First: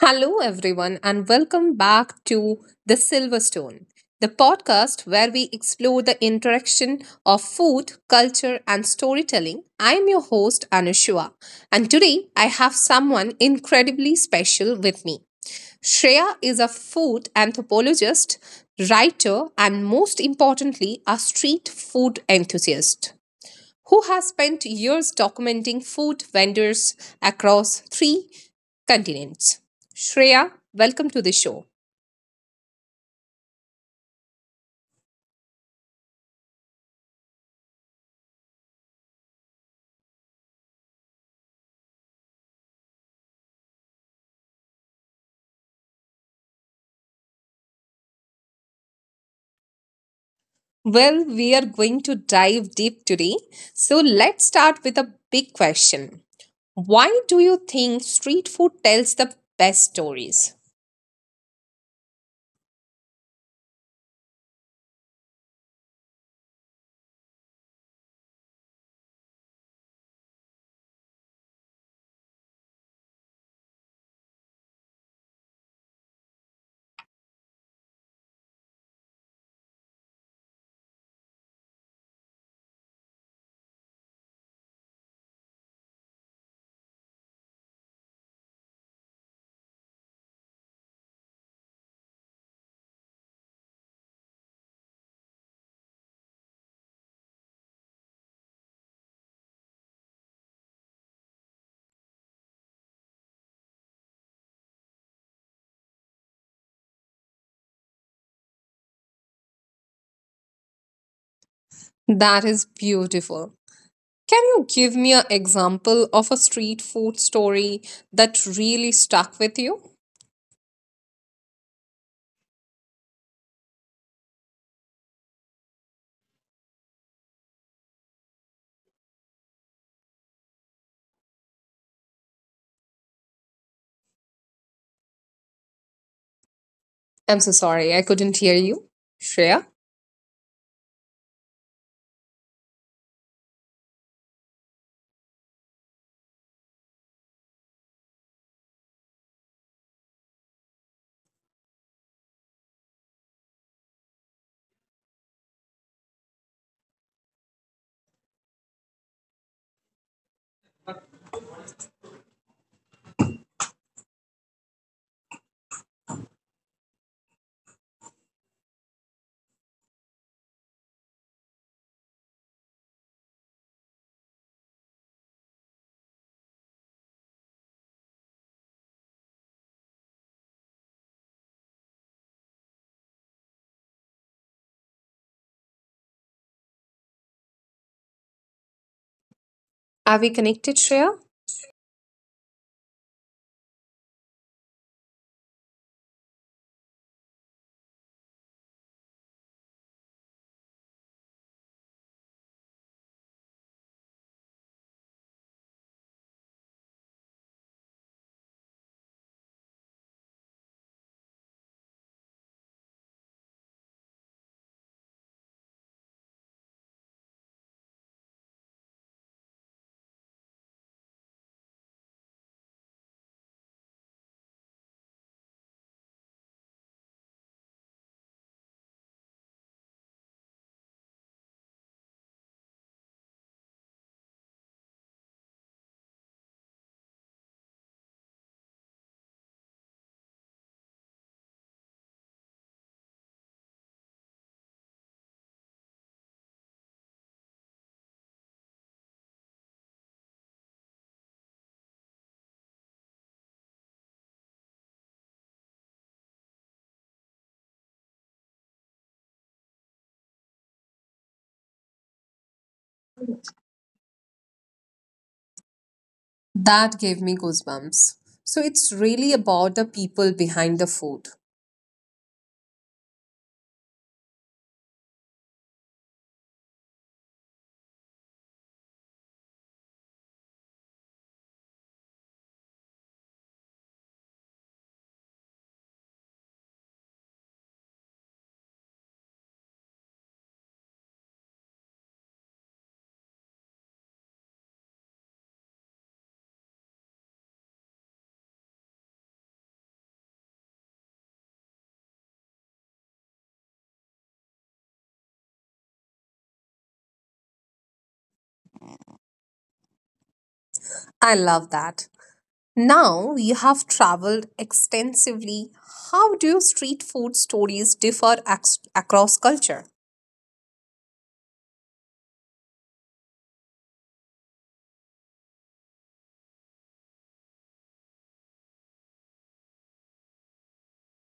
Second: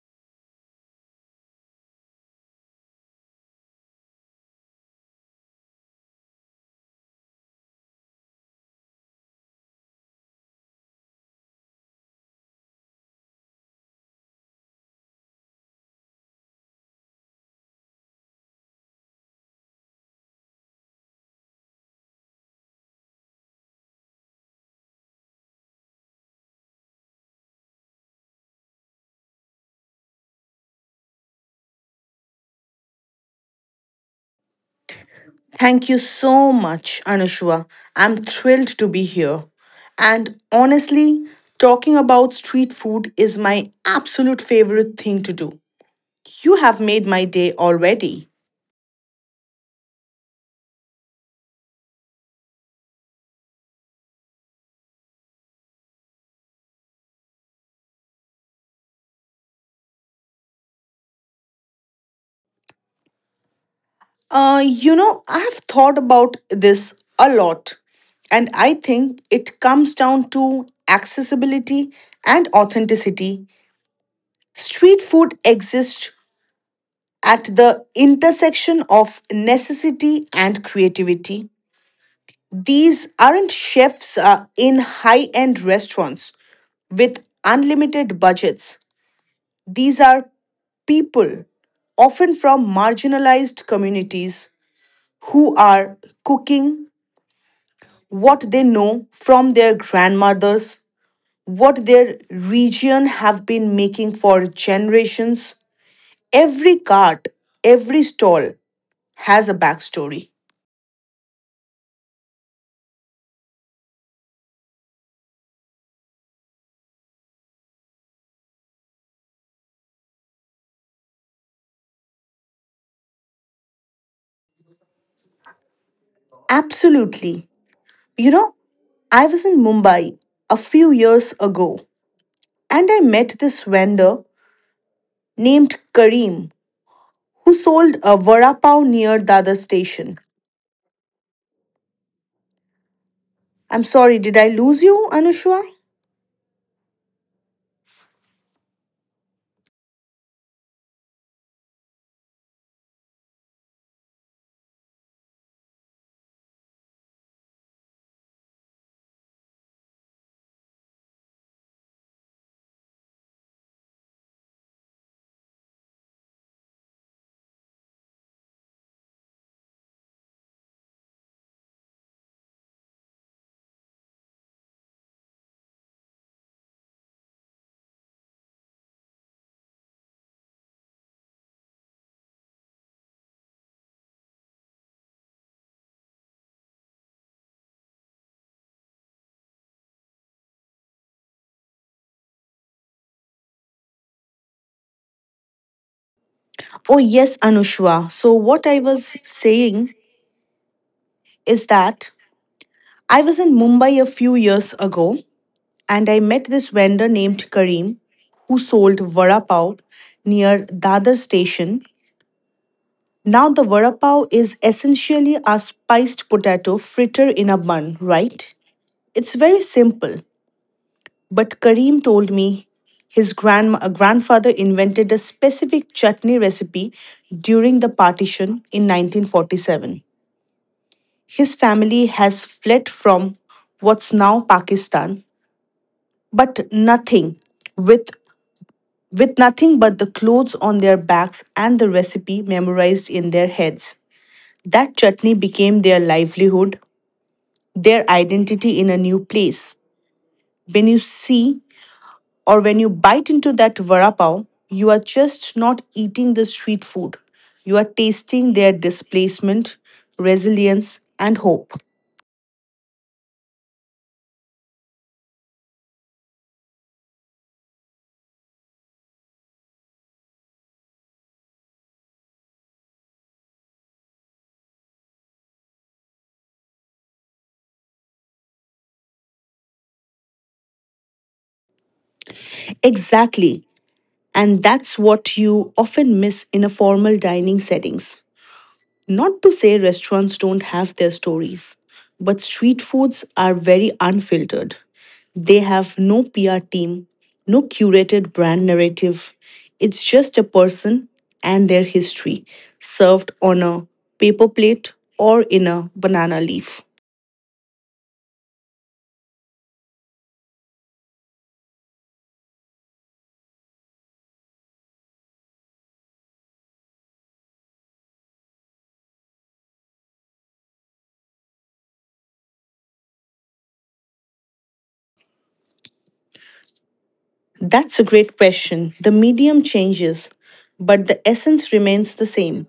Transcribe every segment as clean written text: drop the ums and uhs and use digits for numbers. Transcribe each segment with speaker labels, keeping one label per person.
Speaker 1: Hello, everyone, and welcome back to The Silverstone, the podcast where we explore the interaction of food, culture, and storytelling. I am your host, Anushua, and today I have someone incredibly special with me. Shreya is a food anthropologist, writer, and most importantly, a street food enthusiast who has spent years documenting food vendors across three continents. Shreya, welcome to the show.
Speaker 2: Thank you so much, Anushua. I'm thrilled to be here. And honestly, talking about street food is my absolute favorite thing to do. You have made my day already.
Speaker 1: Well, we are going to dive deep today. So let's start with a big question. Why do you think street food tells the best stories?
Speaker 2: I have thought about this a lot, and I think it comes down to accessibility and authenticity. Street food exists at the intersection of necessity and creativity. These aren't chefs in high end restaurants with unlimited budgets. These are people, often from marginalized communities, who are cooking what they know from their grandmothers, what their region have been making for generations. Every cart, every stall has a backstory.
Speaker 1: That is beautiful. Can you give me an example of a street food story that really stuck with you?
Speaker 2: Absolutely. You know, I was in Mumbai a few years ago and I met this vendor named Kareem who sold a vada pav
Speaker 1: I'm so
Speaker 2: near
Speaker 1: sorry, I
Speaker 2: Dadar
Speaker 1: couldn't hear
Speaker 2: station.
Speaker 1: you. Shreya?
Speaker 2: I'm sorry, did I lose you, Anushwa?
Speaker 1: Are we connected, Shreya?
Speaker 2: Oh, yes, Anushwa. So, what I was saying is that I was in Mumbai a few years ago and I met this vendor named Kareem who sold vada pav near Dadar station. Now, the vada pav is essentially a spiced potato fritter in a bun, right? It's very simple, but Karim told me his grandfather invented a specific chutney recipe during the partition in 1947. His family has fled from what's now Pakistan, but nothing with with nothing but the clothes on their backs and the recipe memorized in their heads. That chutney became their livelihood, their identity in a new place. When you see or when you bite into that vada pav, you are just not eating the street food. You are tasting their displacement, resilience, and hope.
Speaker 1: That gave me goosebumps. So it's really about the people behind the food.
Speaker 2: Exactly. And that's what you often miss in a formal dining settings. Not to say restaurants don't have their stories, but street foods are very unfiltered. They have no PR team, no curated brand narrative. It's just a person and their history served on a paper plate or in a banana leaf.
Speaker 1: I love that. Now you have traveled extensively. How do street food stories differ across culture?
Speaker 2: That's a great question. The medium changes, but the essence remains the same.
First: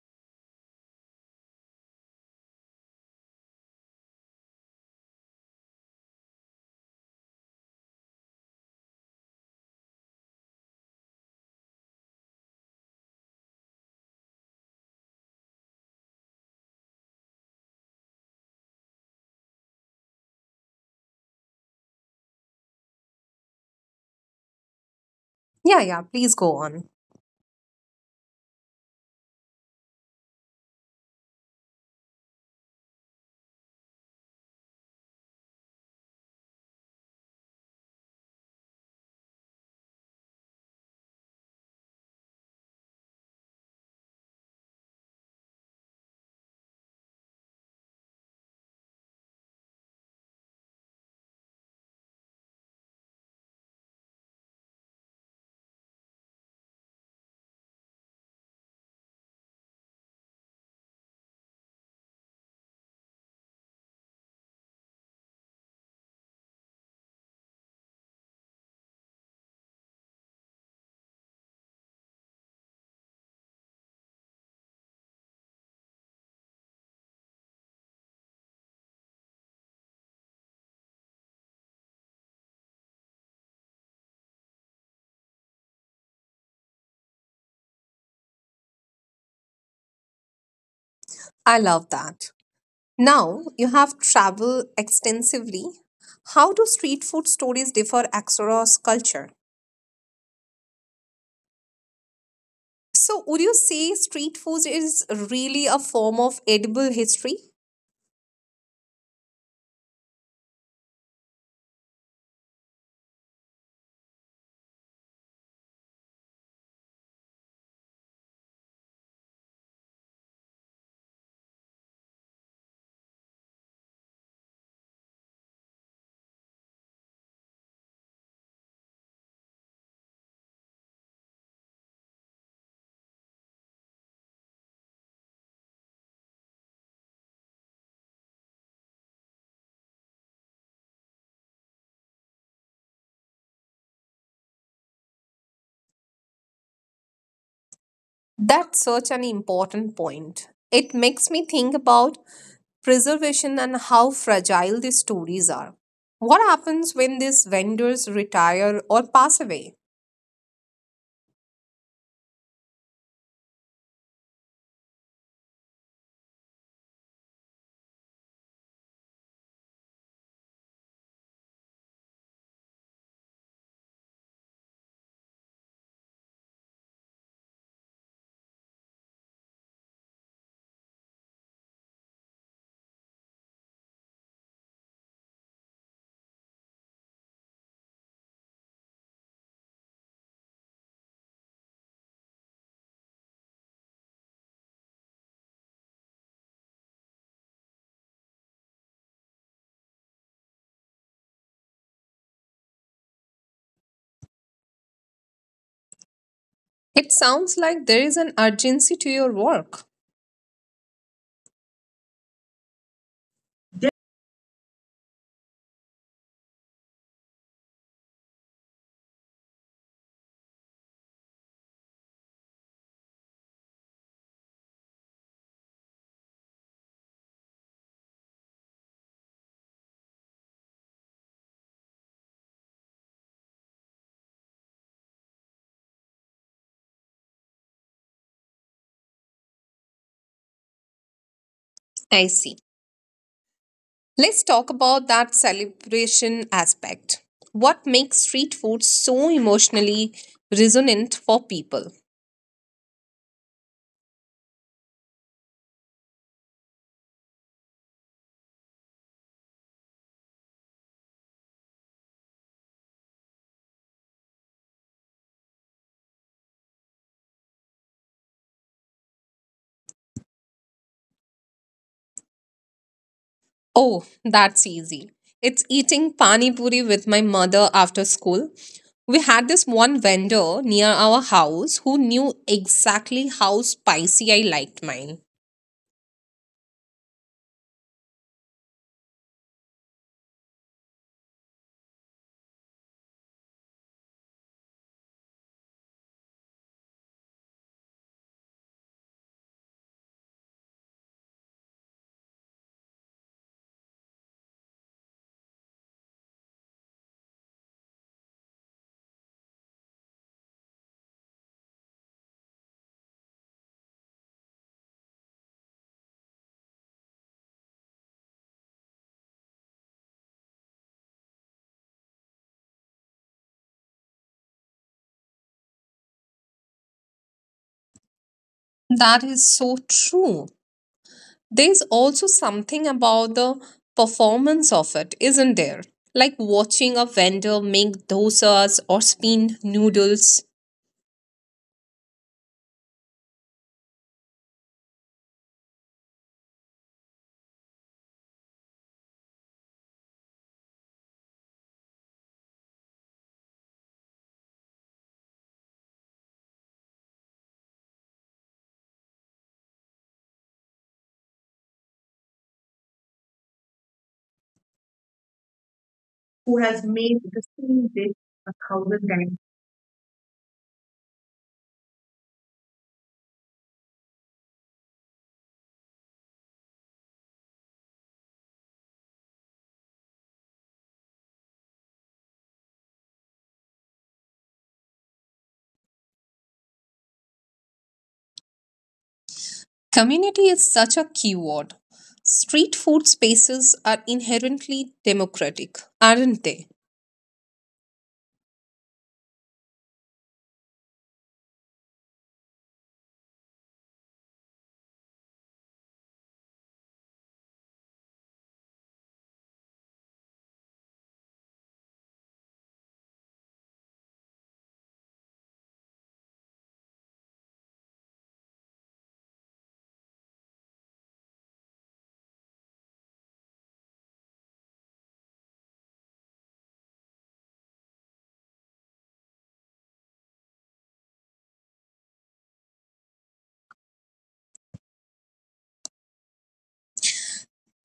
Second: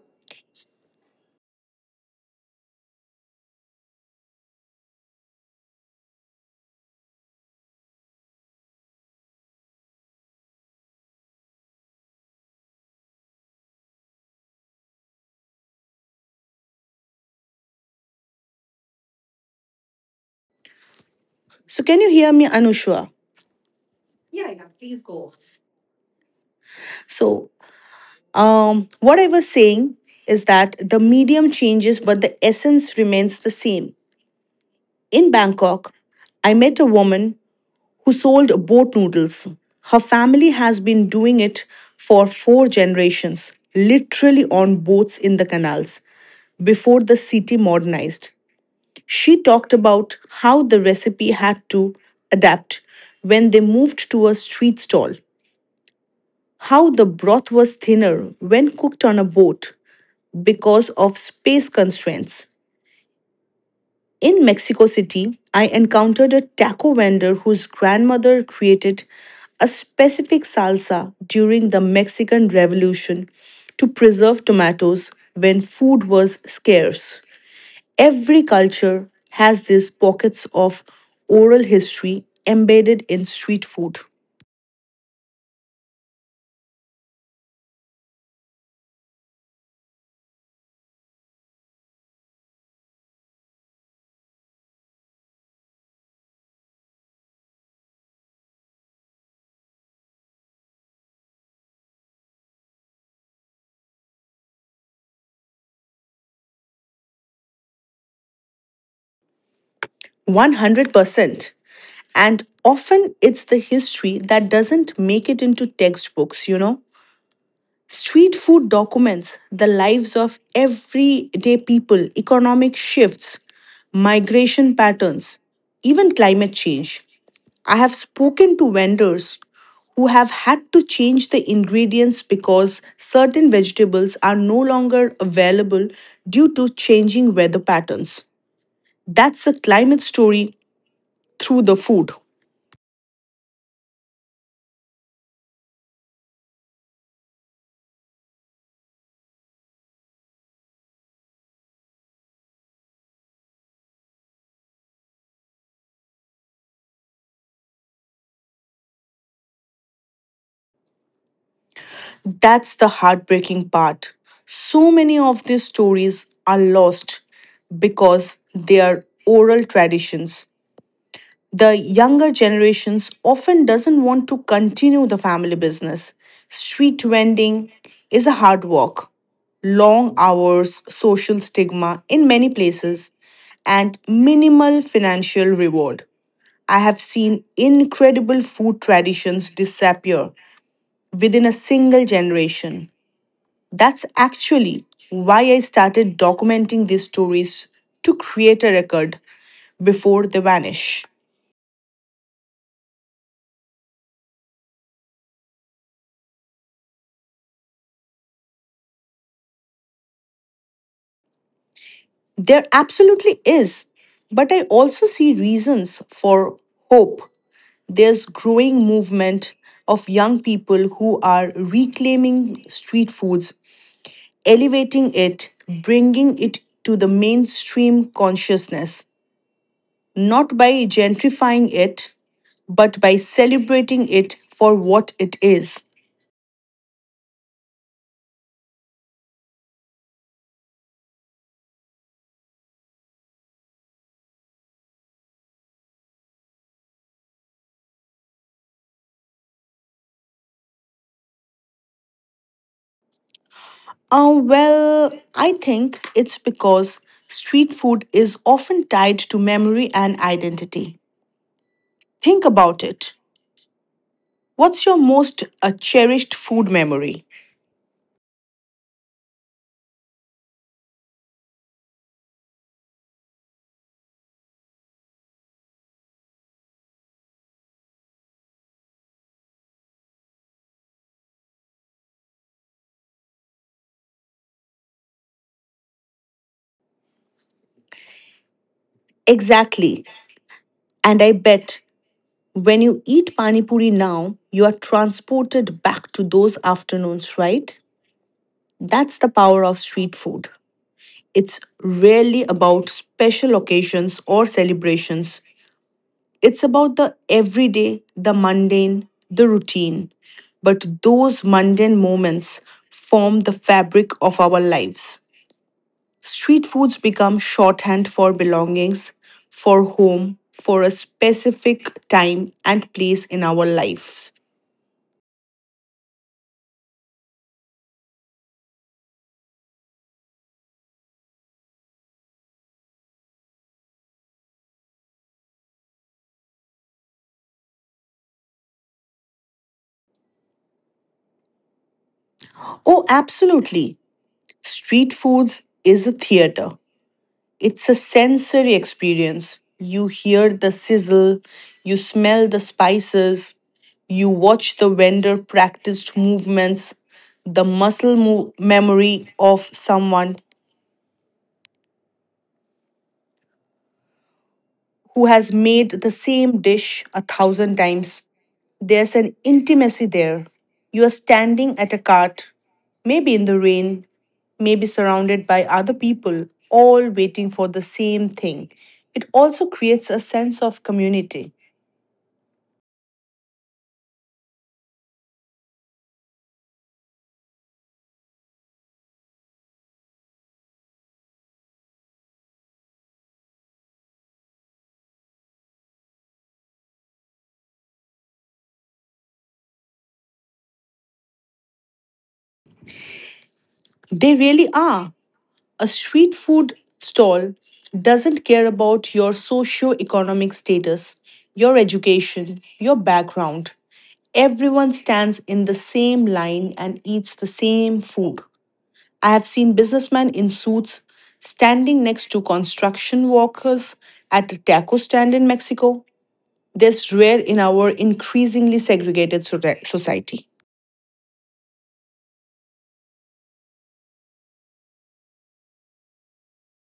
Speaker 2: So, can you hear me, Anushwa?
Speaker 1: Yeah, yeah, please go on.
Speaker 2: So, what I was saying is that the medium changes, but the essence remains the same. In Bangkok, I met a woman who sold boat noodles. Her family has been doing it for four generations, literally on boats in the canals, before the city modernized. She talked about how the recipe had to adapt when they moved to a street stall, how the broth was thinner when cooked on a boat, because of space constraints. In Mexico City, I encountered a taco vendor whose grandmother created a specific salsa during the Mexican Revolution to preserve tomatoes when food was scarce. Every culture has these pockets of oral history embedded in street food.
Speaker 1: I love that. Now you have traveled extensively. How do street food stories differ across culture? So, would you say street food is really a form of edible history?
Speaker 2: 100%. And often it's the history that doesn't make it into textbooks, you know? Street food documents the lives of everyday people, economic shifts, migration patterns, even climate change. I have spoken to vendors who have had to change the ingredients because certain vegetables are no longer available due to changing weather patterns. That's a climate story through the food.
Speaker 1: That's such an important point. It makes me think about preservation and how fragile these stories are. What happens when these vendors retire or pass away?
Speaker 2: That's the heartbreaking part. So many of these stories are lost because they are oral traditions. The younger generations often doesn't want to continue the family business. Street vending is a hard work, long hours, social stigma in many places, and minimal financial reward. I have seen incredible food traditions disappear within a single generation. That's actually why I started documenting these stories to create a record before they vanish.
Speaker 1: It sounds like there is an urgency to your work.
Speaker 2: There absolutely is, but I also see reasons for hope. There's growing movement of young people who are reclaiming street foods, elevating it, bringing it to the mainstream consciousness, not by gentrifying it, but by celebrating it for what it is.
Speaker 1: I see. Let's talk about that celebration aspect. What makes street food so emotionally resonant for people?
Speaker 2: Well, I think it's because street food is often tied to memory and identity. Think about it. What's your most cherished food memory?
Speaker 1: Oh, that's easy. It's eating pani puri with my mother after school. We had this one vendor near our house who knew exactly how spicy I liked mine.
Speaker 2: Exactly. And I bet when you eat pani puri now, you are transported back to those afternoons, right? That's the power of street food. It's rarely about special occasions or celebrations. It's about the everyday, the mundane, the routine. But those mundane moments form the fabric of our lives. Street foods become shorthand for belongings, for home, for a specific time and place in our lives.
Speaker 1: That is so true. There's also something about the performance of it, isn't there? Like watching a vendor make dosas or spin noodles.
Speaker 2: Oh, absolutely. Street foods is a theater. It's a sensory experience. You hear the sizzle, you smell the spices, you watch the vendor practiced movements, the memory of someone who has made the same dish a thousand times. There's an intimacy there. You are standing at a cart, maybe in the rain, maybe surrounded by other people, all waiting for the same thing. It also creates a sense of community.
Speaker 1: Community is such a key word. Street food spaces are inherently democratic, aren't they?
Speaker 2: They really are. A street food stall doesn't care about your socio-economic status, your education, your background. Everyone stands in the same line and eats the same food. I have seen businessmen in suits standing next to construction workers at a taco stand in Mexico. That's rare in our increasingly segregated society.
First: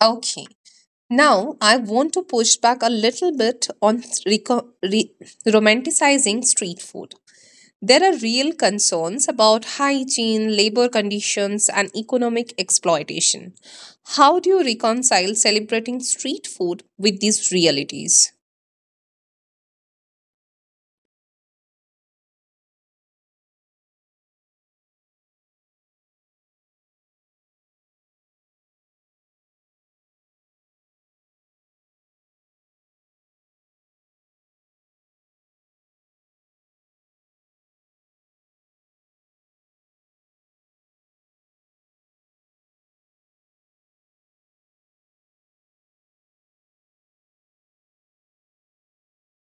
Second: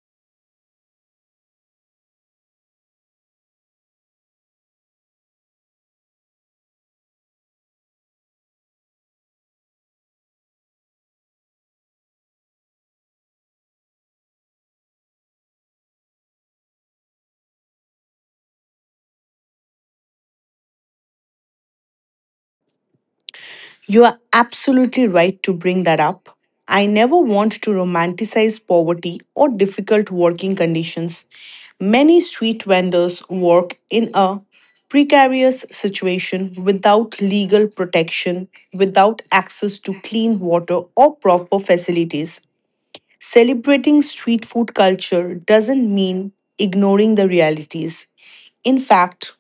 Speaker 1: Okay. Now, I want to push back a little bit on reco- re- romanticizing street food. There are real concerns about hygiene, labor conditions, and economic exploitation. How do you reconcile celebrating street food with these realities?
Speaker 2: You are absolutely right to bring that up. I never want to romanticize poverty or difficult working conditions. Many street vendors work in a precarious situation without legal protection, without access to clean water or proper facilities. Celebrating street food culture doesn't mean ignoring the realities. In fact,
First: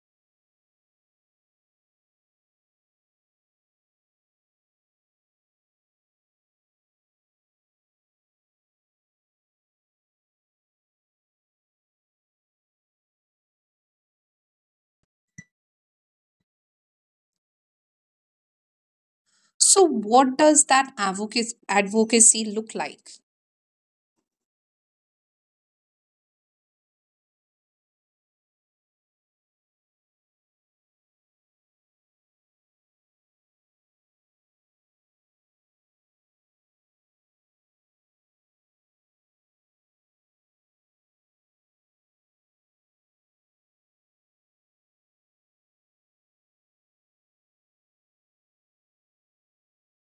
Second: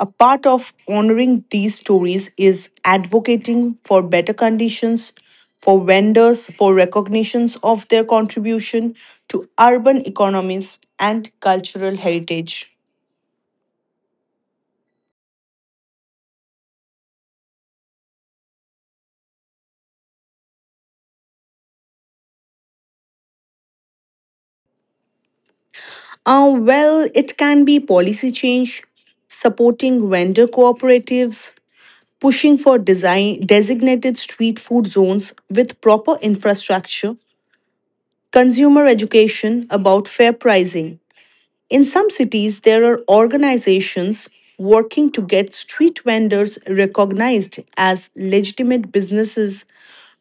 Speaker 2: a part of honoring these stories is advocating for better conditions for vendors, for recognitions of their contribution to urban economies and cultural heritage.
Speaker 1: So, what does that advocacy look like?
Speaker 2: Well, it can be policy change, supporting vendor cooperatives, pushing for designated street food zones with proper infrastructure, consumer education about fair pricing. In some cities, there are organizations working to get street vendors recognized as legitimate businesses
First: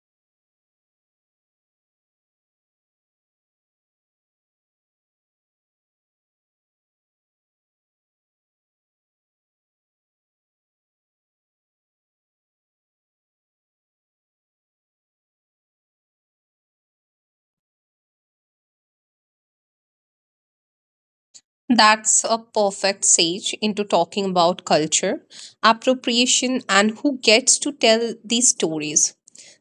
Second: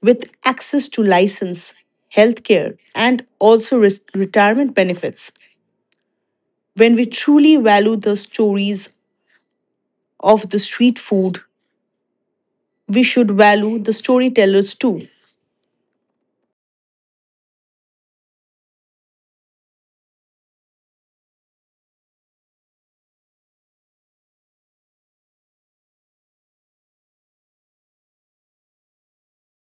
Speaker 2: with access to license, healthcare, and also retirement benefits. When we truly value the stories of the street food, we should value the storytellers too.
Speaker 1: That's a perfect sage into talking about culture, appropriation, and who gets to tell these stories.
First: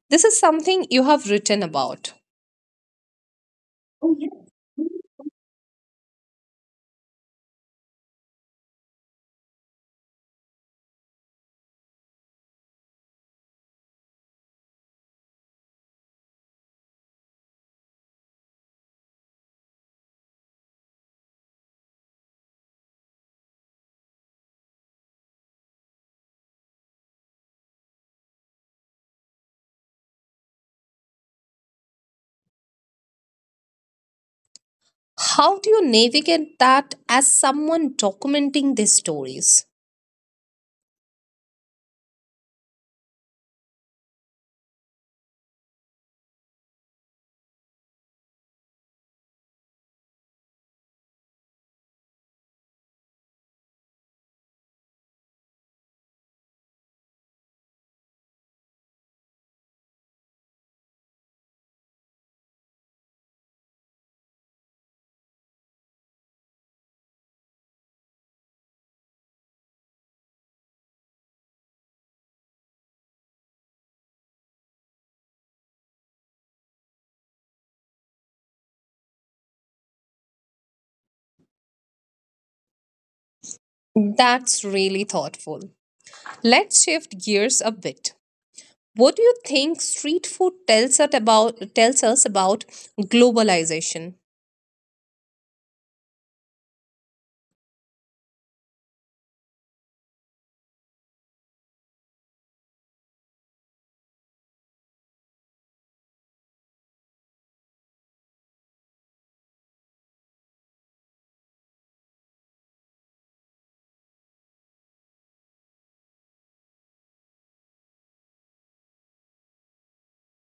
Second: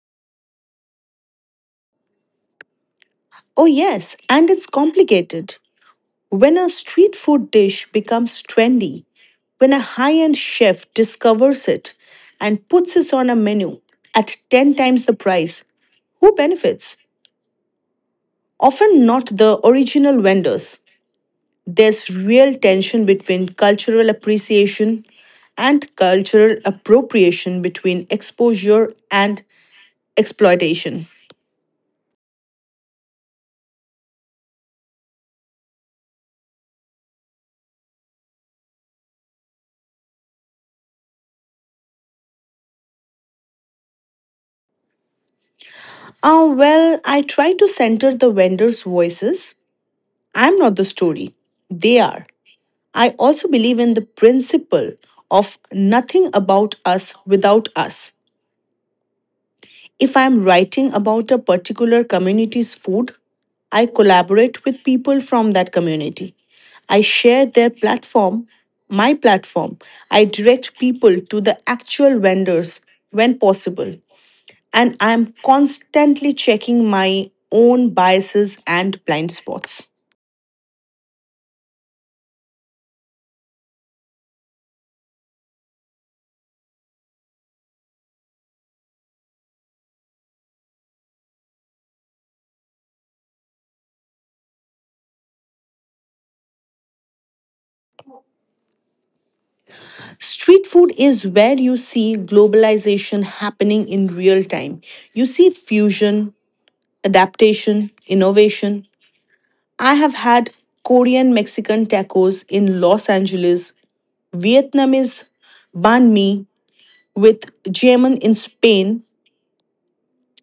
Speaker 1: This is something you have written about.
Speaker 2: Oh, yes, and it's complicated. When a street food dish becomes trendy, when a high end chef discovers it and puts it on a menu at 10 times the price, who benefits? Often not the original vendors. There's real tension between cultural appreciation and cultural appropriation, between exposure and exploitation.
Speaker 1: How do you navigate that as someone documenting these stories?
Speaker 2: Oh, well, I try to center the vendors' voices. I'm not the story. They are. I also believe in the principle of nothing about us without us. If I am writing about a particular community's food, I collaborate with people from that community. I share their platform, my platform. I direct people to the actual vendors when possible. And I am constantly checking my own biases and blind spots.
Speaker 1: That's really thoughtful. Let's shift gears a bit. What do you think street food tells us about globalization?
Speaker 2: Street food is where you see globalization happening in real time. You see fusion, adaptation, innovation. I have had Korean Mexican tacos in Los Angeles, Vietnamese banh mi with German in Spain,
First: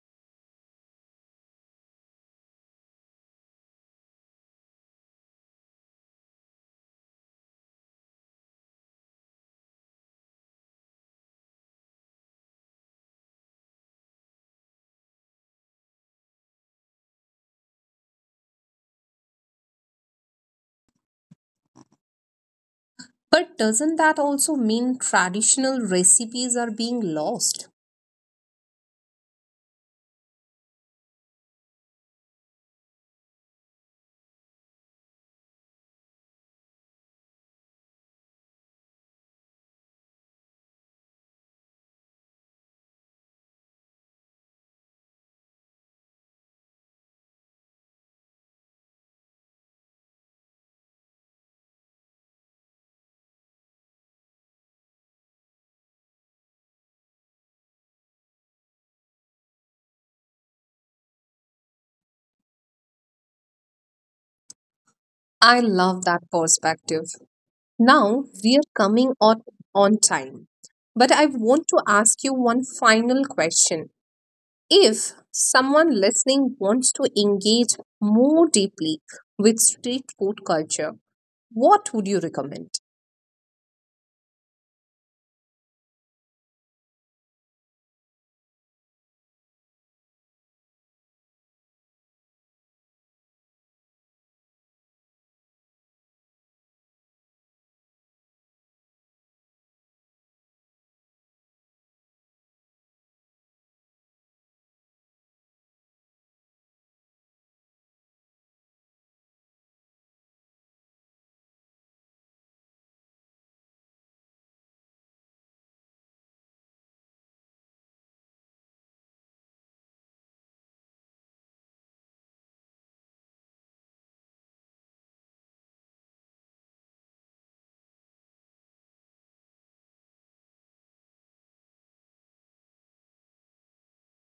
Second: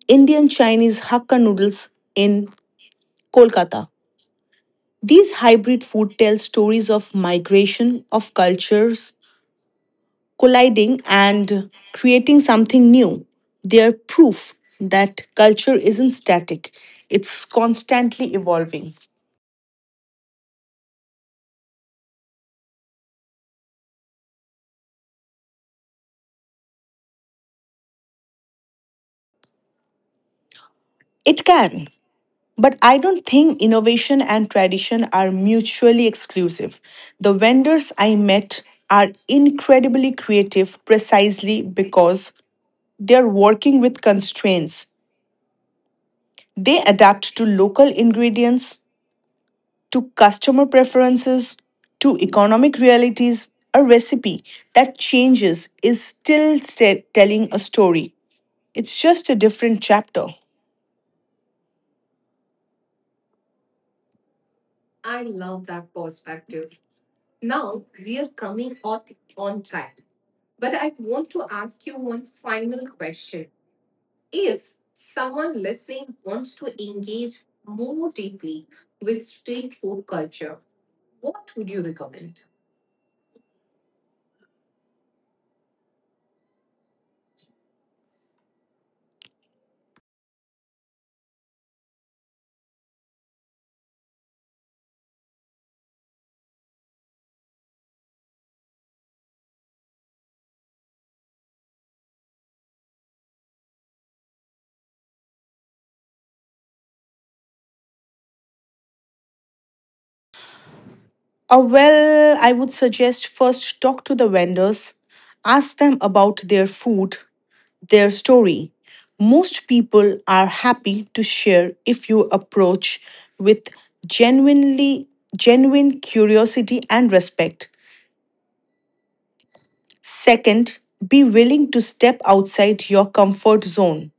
Speaker 2: Indian Chinese Hakka noodles in Kolkata. These hybrid food tell stories of migration, of cultures, colliding and creating something new. They're proof that culture isn't static, it's constantly evolving.
Speaker 1: But doesn't that also mean traditional recipes are being lost?
Speaker 2: It can, but I don't think innovation and tradition are mutually exclusive. The vendors I met are incredibly creative precisely because they're working with constraints. They adapt to local ingredients, to customer preferences to economic realities. A recipe that changes is still telling a story. It's just a different chapter.
Speaker 1: I love that perspective. Now we are coming on time. But I want to ask you one final question. If someone listening wants to engage more deeply with street food culture, what would you recommend?
Speaker 2: Or, well, I would suggest first talk to the vendors, ask them about their food, their story. Most people are happy to share if you approach with genuinely genuine curiosity and respect. Second, be willing to step outside your comfort zone.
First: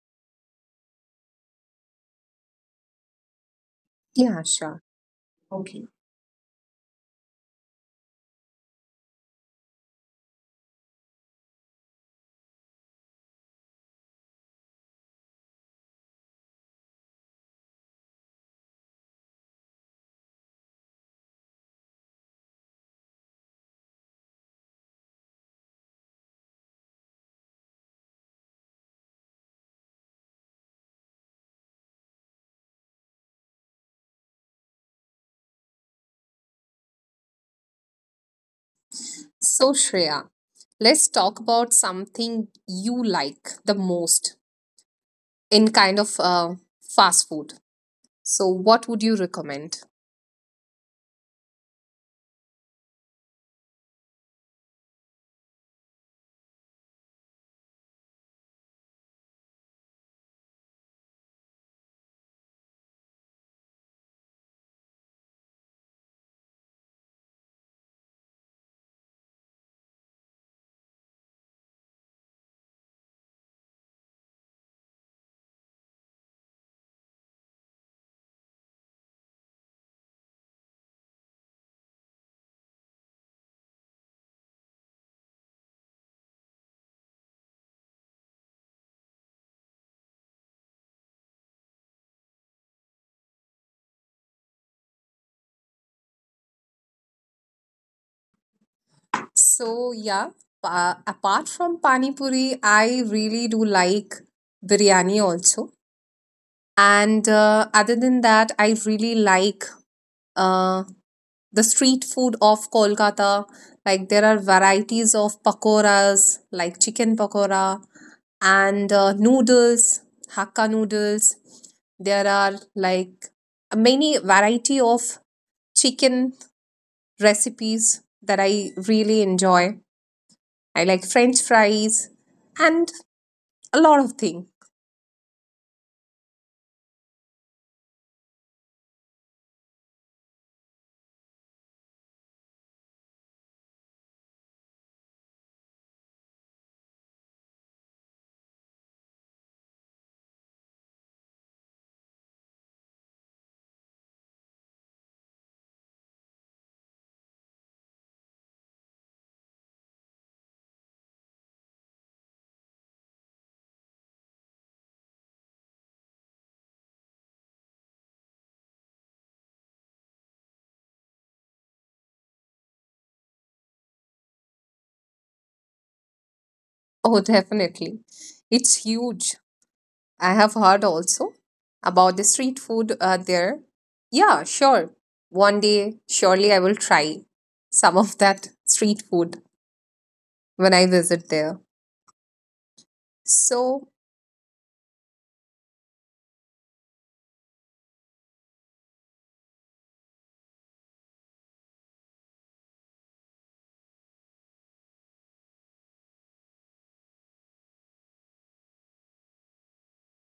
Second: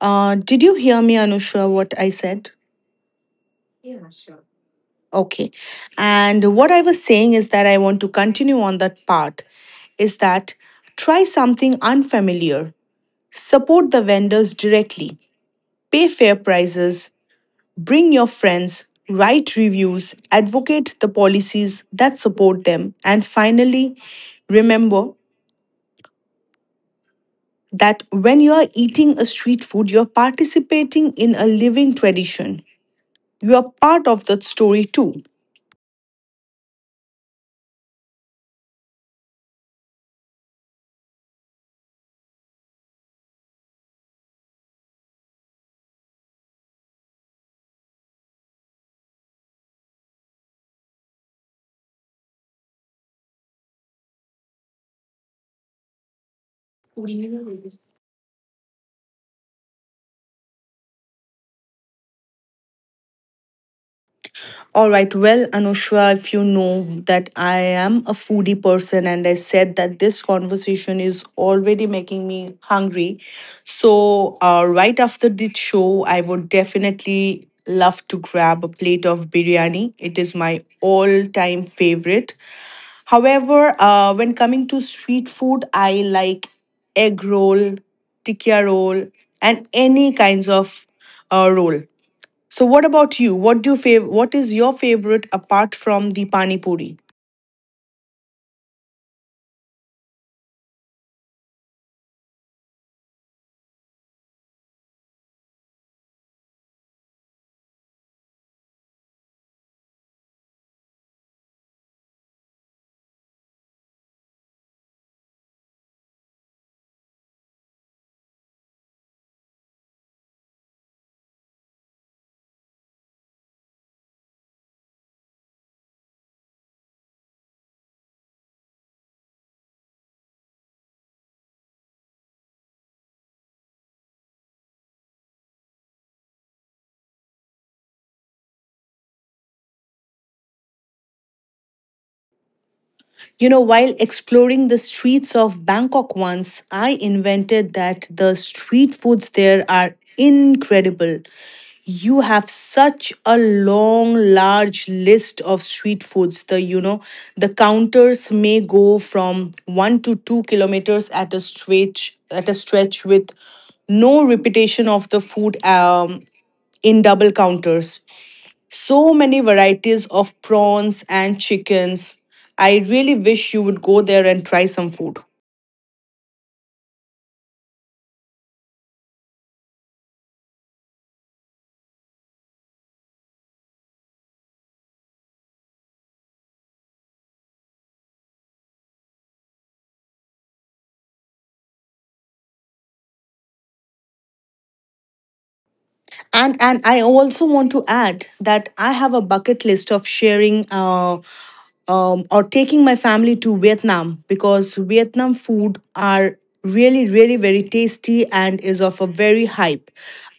Speaker 2: Did you hear me, Anusha, what I said?
Speaker 1: Yeah, sure.
Speaker 2: Okay.
Speaker 1: Okay.
Speaker 2: And what I was saying is that I want to continue on that part is that try something unfamiliar, support the vendors directly, pay fair prices, bring your friends, write reviews, advocate the policies that support them, and finally, remember that when you are eating a street food, you're participating in a living tradition. You are part of that story too.
Speaker 1: So, Shreya, let's talk about something you like the most in kind of fast food. So, what would you recommend?
Speaker 2: All right, well, Anushka, if you know that I am a foodie person, and I said that this conversation is already making me hungry. So, right after this show, I would definitely love to grab a plate of biryani. It is my all time favorite. However, when coming to street food, I like egg roll, tikka roll, and any kinds of roll. So, what about you? What is your favorite apart from the pani puri?
Speaker 1: So yeah, apart from pani puri, I really do like biryani also. And other than that, I really like uh, the street food of Kolkata. Like there are varieties of pakoras, like chicken pakora and noodles, Hakka noodles. There are like many variety of chicken recipes that I really enjoy. I like French fries and a lot of things.
Speaker 2: You know, while exploring the streets of Bangkok once, I invented that the street foods there are incredible. You have such a long, large list of street foods. The counters may go from 1 to 2 kilometers at a stretch. At a stretch, with no repetition of the food, in double counters, so many varieties of prawns and chickens. I really wish you would go there and try some food.
Speaker 1: Oh, definitely. It's huge. I have heard also about the street food there. Yeah, sure. One day, surely I will try some of that street food when I visit there. So,
Speaker 2: And I also want to add that I have a bucket list of sharing. Or taking my family to Vietnam because Vietnam food are really very tasty and is of a very hype.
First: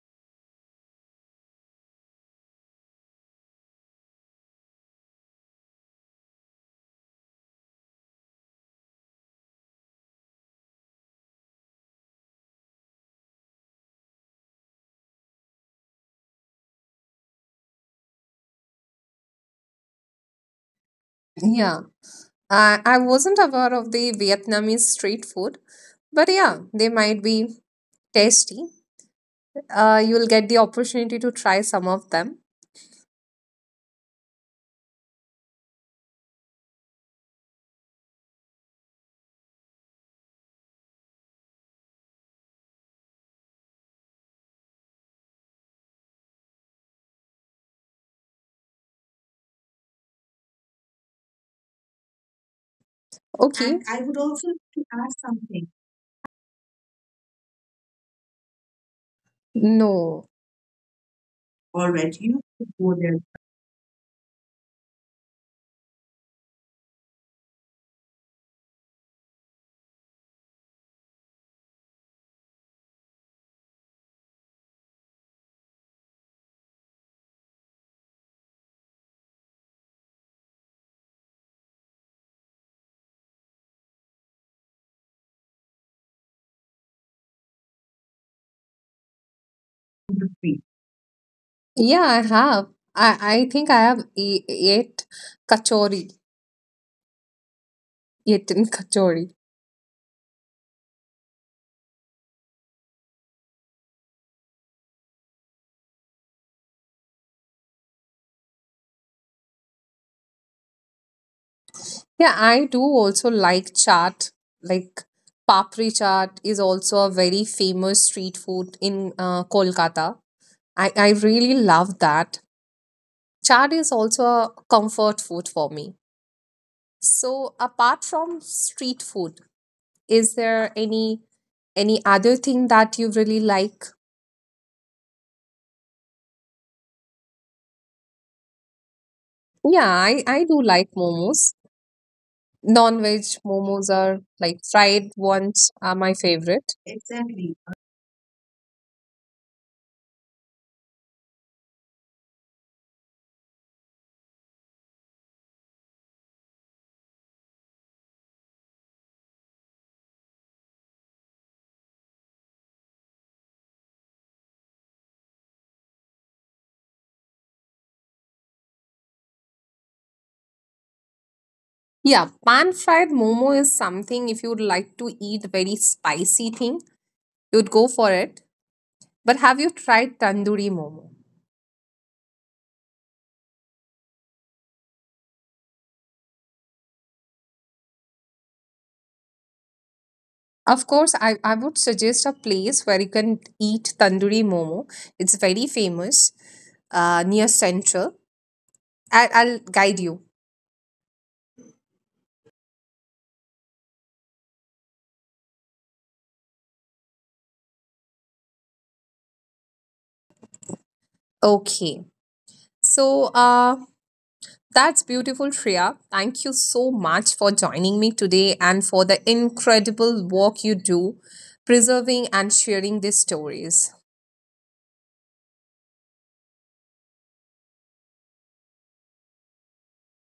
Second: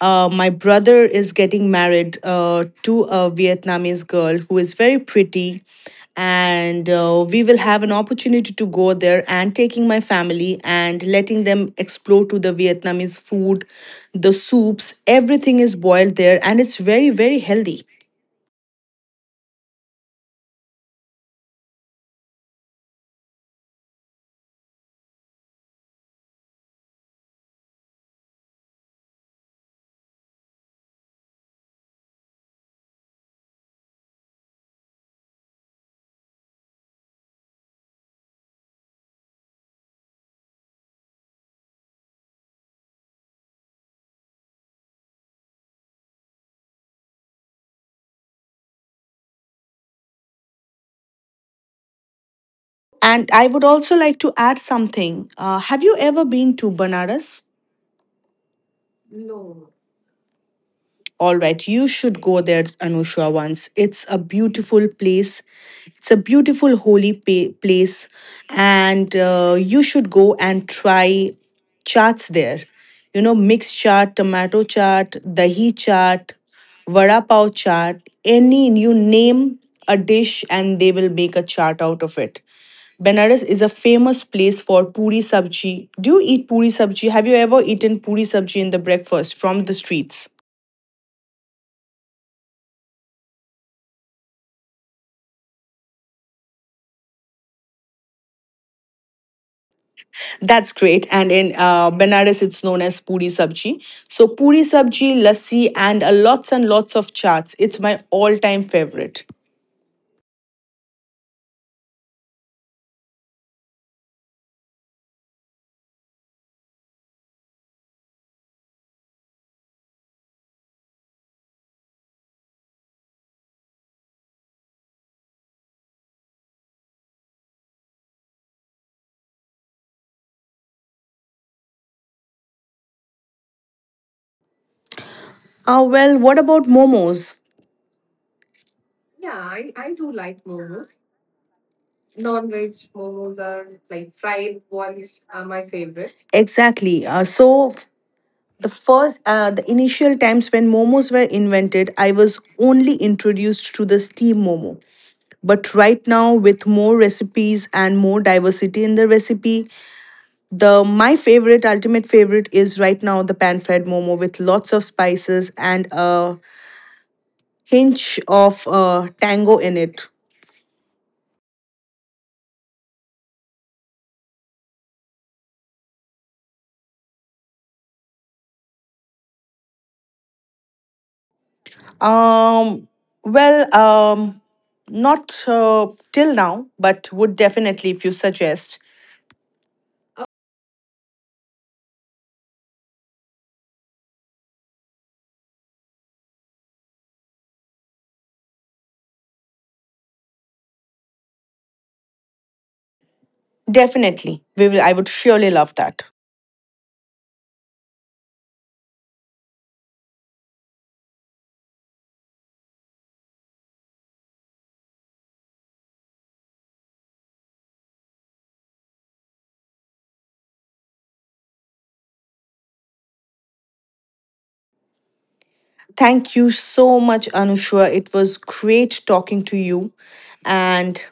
Speaker 2: My brother is getting married to a Vietnamese girl who is very pretty, and we will have an opportunity to go there and taking my family and letting them explore to the vietnamese food, the soups, everything is boiled there, and it's very healthy.
Speaker 1: yeah, I wasn't aware of the Vietnamese street food, but yeah, they might be tasty. You'll get the opportunity to try some of them.
Speaker 2: And I would
Speaker 1: Okay. And
Speaker 2: also
Speaker 1: I would
Speaker 2: like to
Speaker 1: also
Speaker 2: add
Speaker 1: like to add
Speaker 2: something.
Speaker 1: something.
Speaker 2: Have you ever been to Banaras?
Speaker 1: No.
Speaker 2: All right,
Speaker 1: All
Speaker 2: you
Speaker 1: right,
Speaker 2: should
Speaker 1: you
Speaker 2: go there,
Speaker 1: should go there
Speaker 2: Anusha, once. It's a beautiful place. It's a beautiful place, and you should go and try chaats there. You know, mixed chaat, tomato chaat, dahi chaat, vada pav chaat. Any you name a dish, and they will make a chaat out of it. Benares is a famous place for puri sabji. Do you eat puri sabji? Have you ever eaten puri sabji in the breakfast from the
Speaker 1: to
Speaker 2: streets?
Speaker 1: see. Yeah, I have. I think I have ate kachori. Eaten kachori.
Speaker 2: That's great. And in Benares, it's known as puri sabji. So puri sabji, lassi, and lots and lots of chaats. It's my all-time favorite.
Speaker 1: Yeah, I do also like chaat. Like papri chaat is also a very famous street food in Kolkata. I really love that. Chaat is also a comfort food for me. So apart from street food, is there any other thing that you really like?
Speaker 2: Well, what about momos?
Speaker 1: Yeah, I do like momos. Non-veg momos are like fried ones are my favorite.
Speaker 2: Exactly.
Speaker 1: Exactly.
Speaker 2: The initial times when momos were invented, I was only introduced to the steam momo. But right now, with more recipes and more diversity in the recipe, the my ultimate favorite is right now the pan fried momo with lots of spices and a hinge of tango in it.
Speaker 1: Yeah, pan fried momo is something if you would like to eat very spicy thing, you'd go for it. But have you tried tandoori momo?
Speaker 2: Um, well, um, Not till now, but would definitely if you suggest.
Speaker 1: Of course, I would suggest a place where you can eat tandoori momo. It's very famous near Central. I'll guide you.
Speaker 2: Definitely, we will. I would surely love that.
Speaker 1: Okay. So, that's beautiful, Shreya. Thank you so much for joining me today and for the incredible work you do preserving and sharing these stories.
Speaker 2: Thank you so much, Anushka. It was great talking to you, and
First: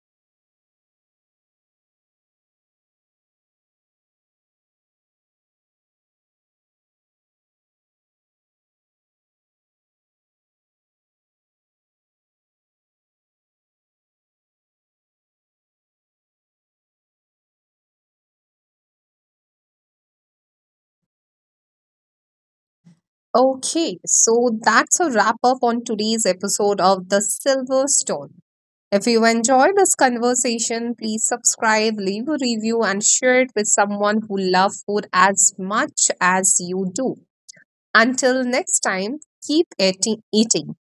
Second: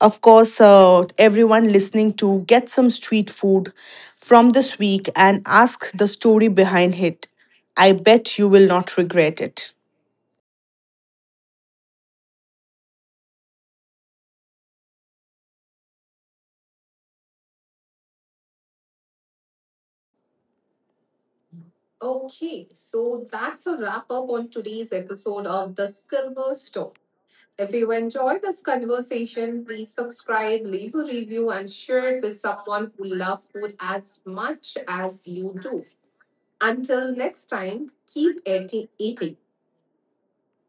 Speaker 2: of course, everyone listening to get some street food from this week and ask the story behind it. I bet you will not regret it.
Speaker 1: Okay, so that's a wrap up on today's episode of The Silver Stone. If you enjoyed this conversation, please subscribe, leave a review, and share it with someone who loves food as much as you do. Until next time, keep eating. Eating.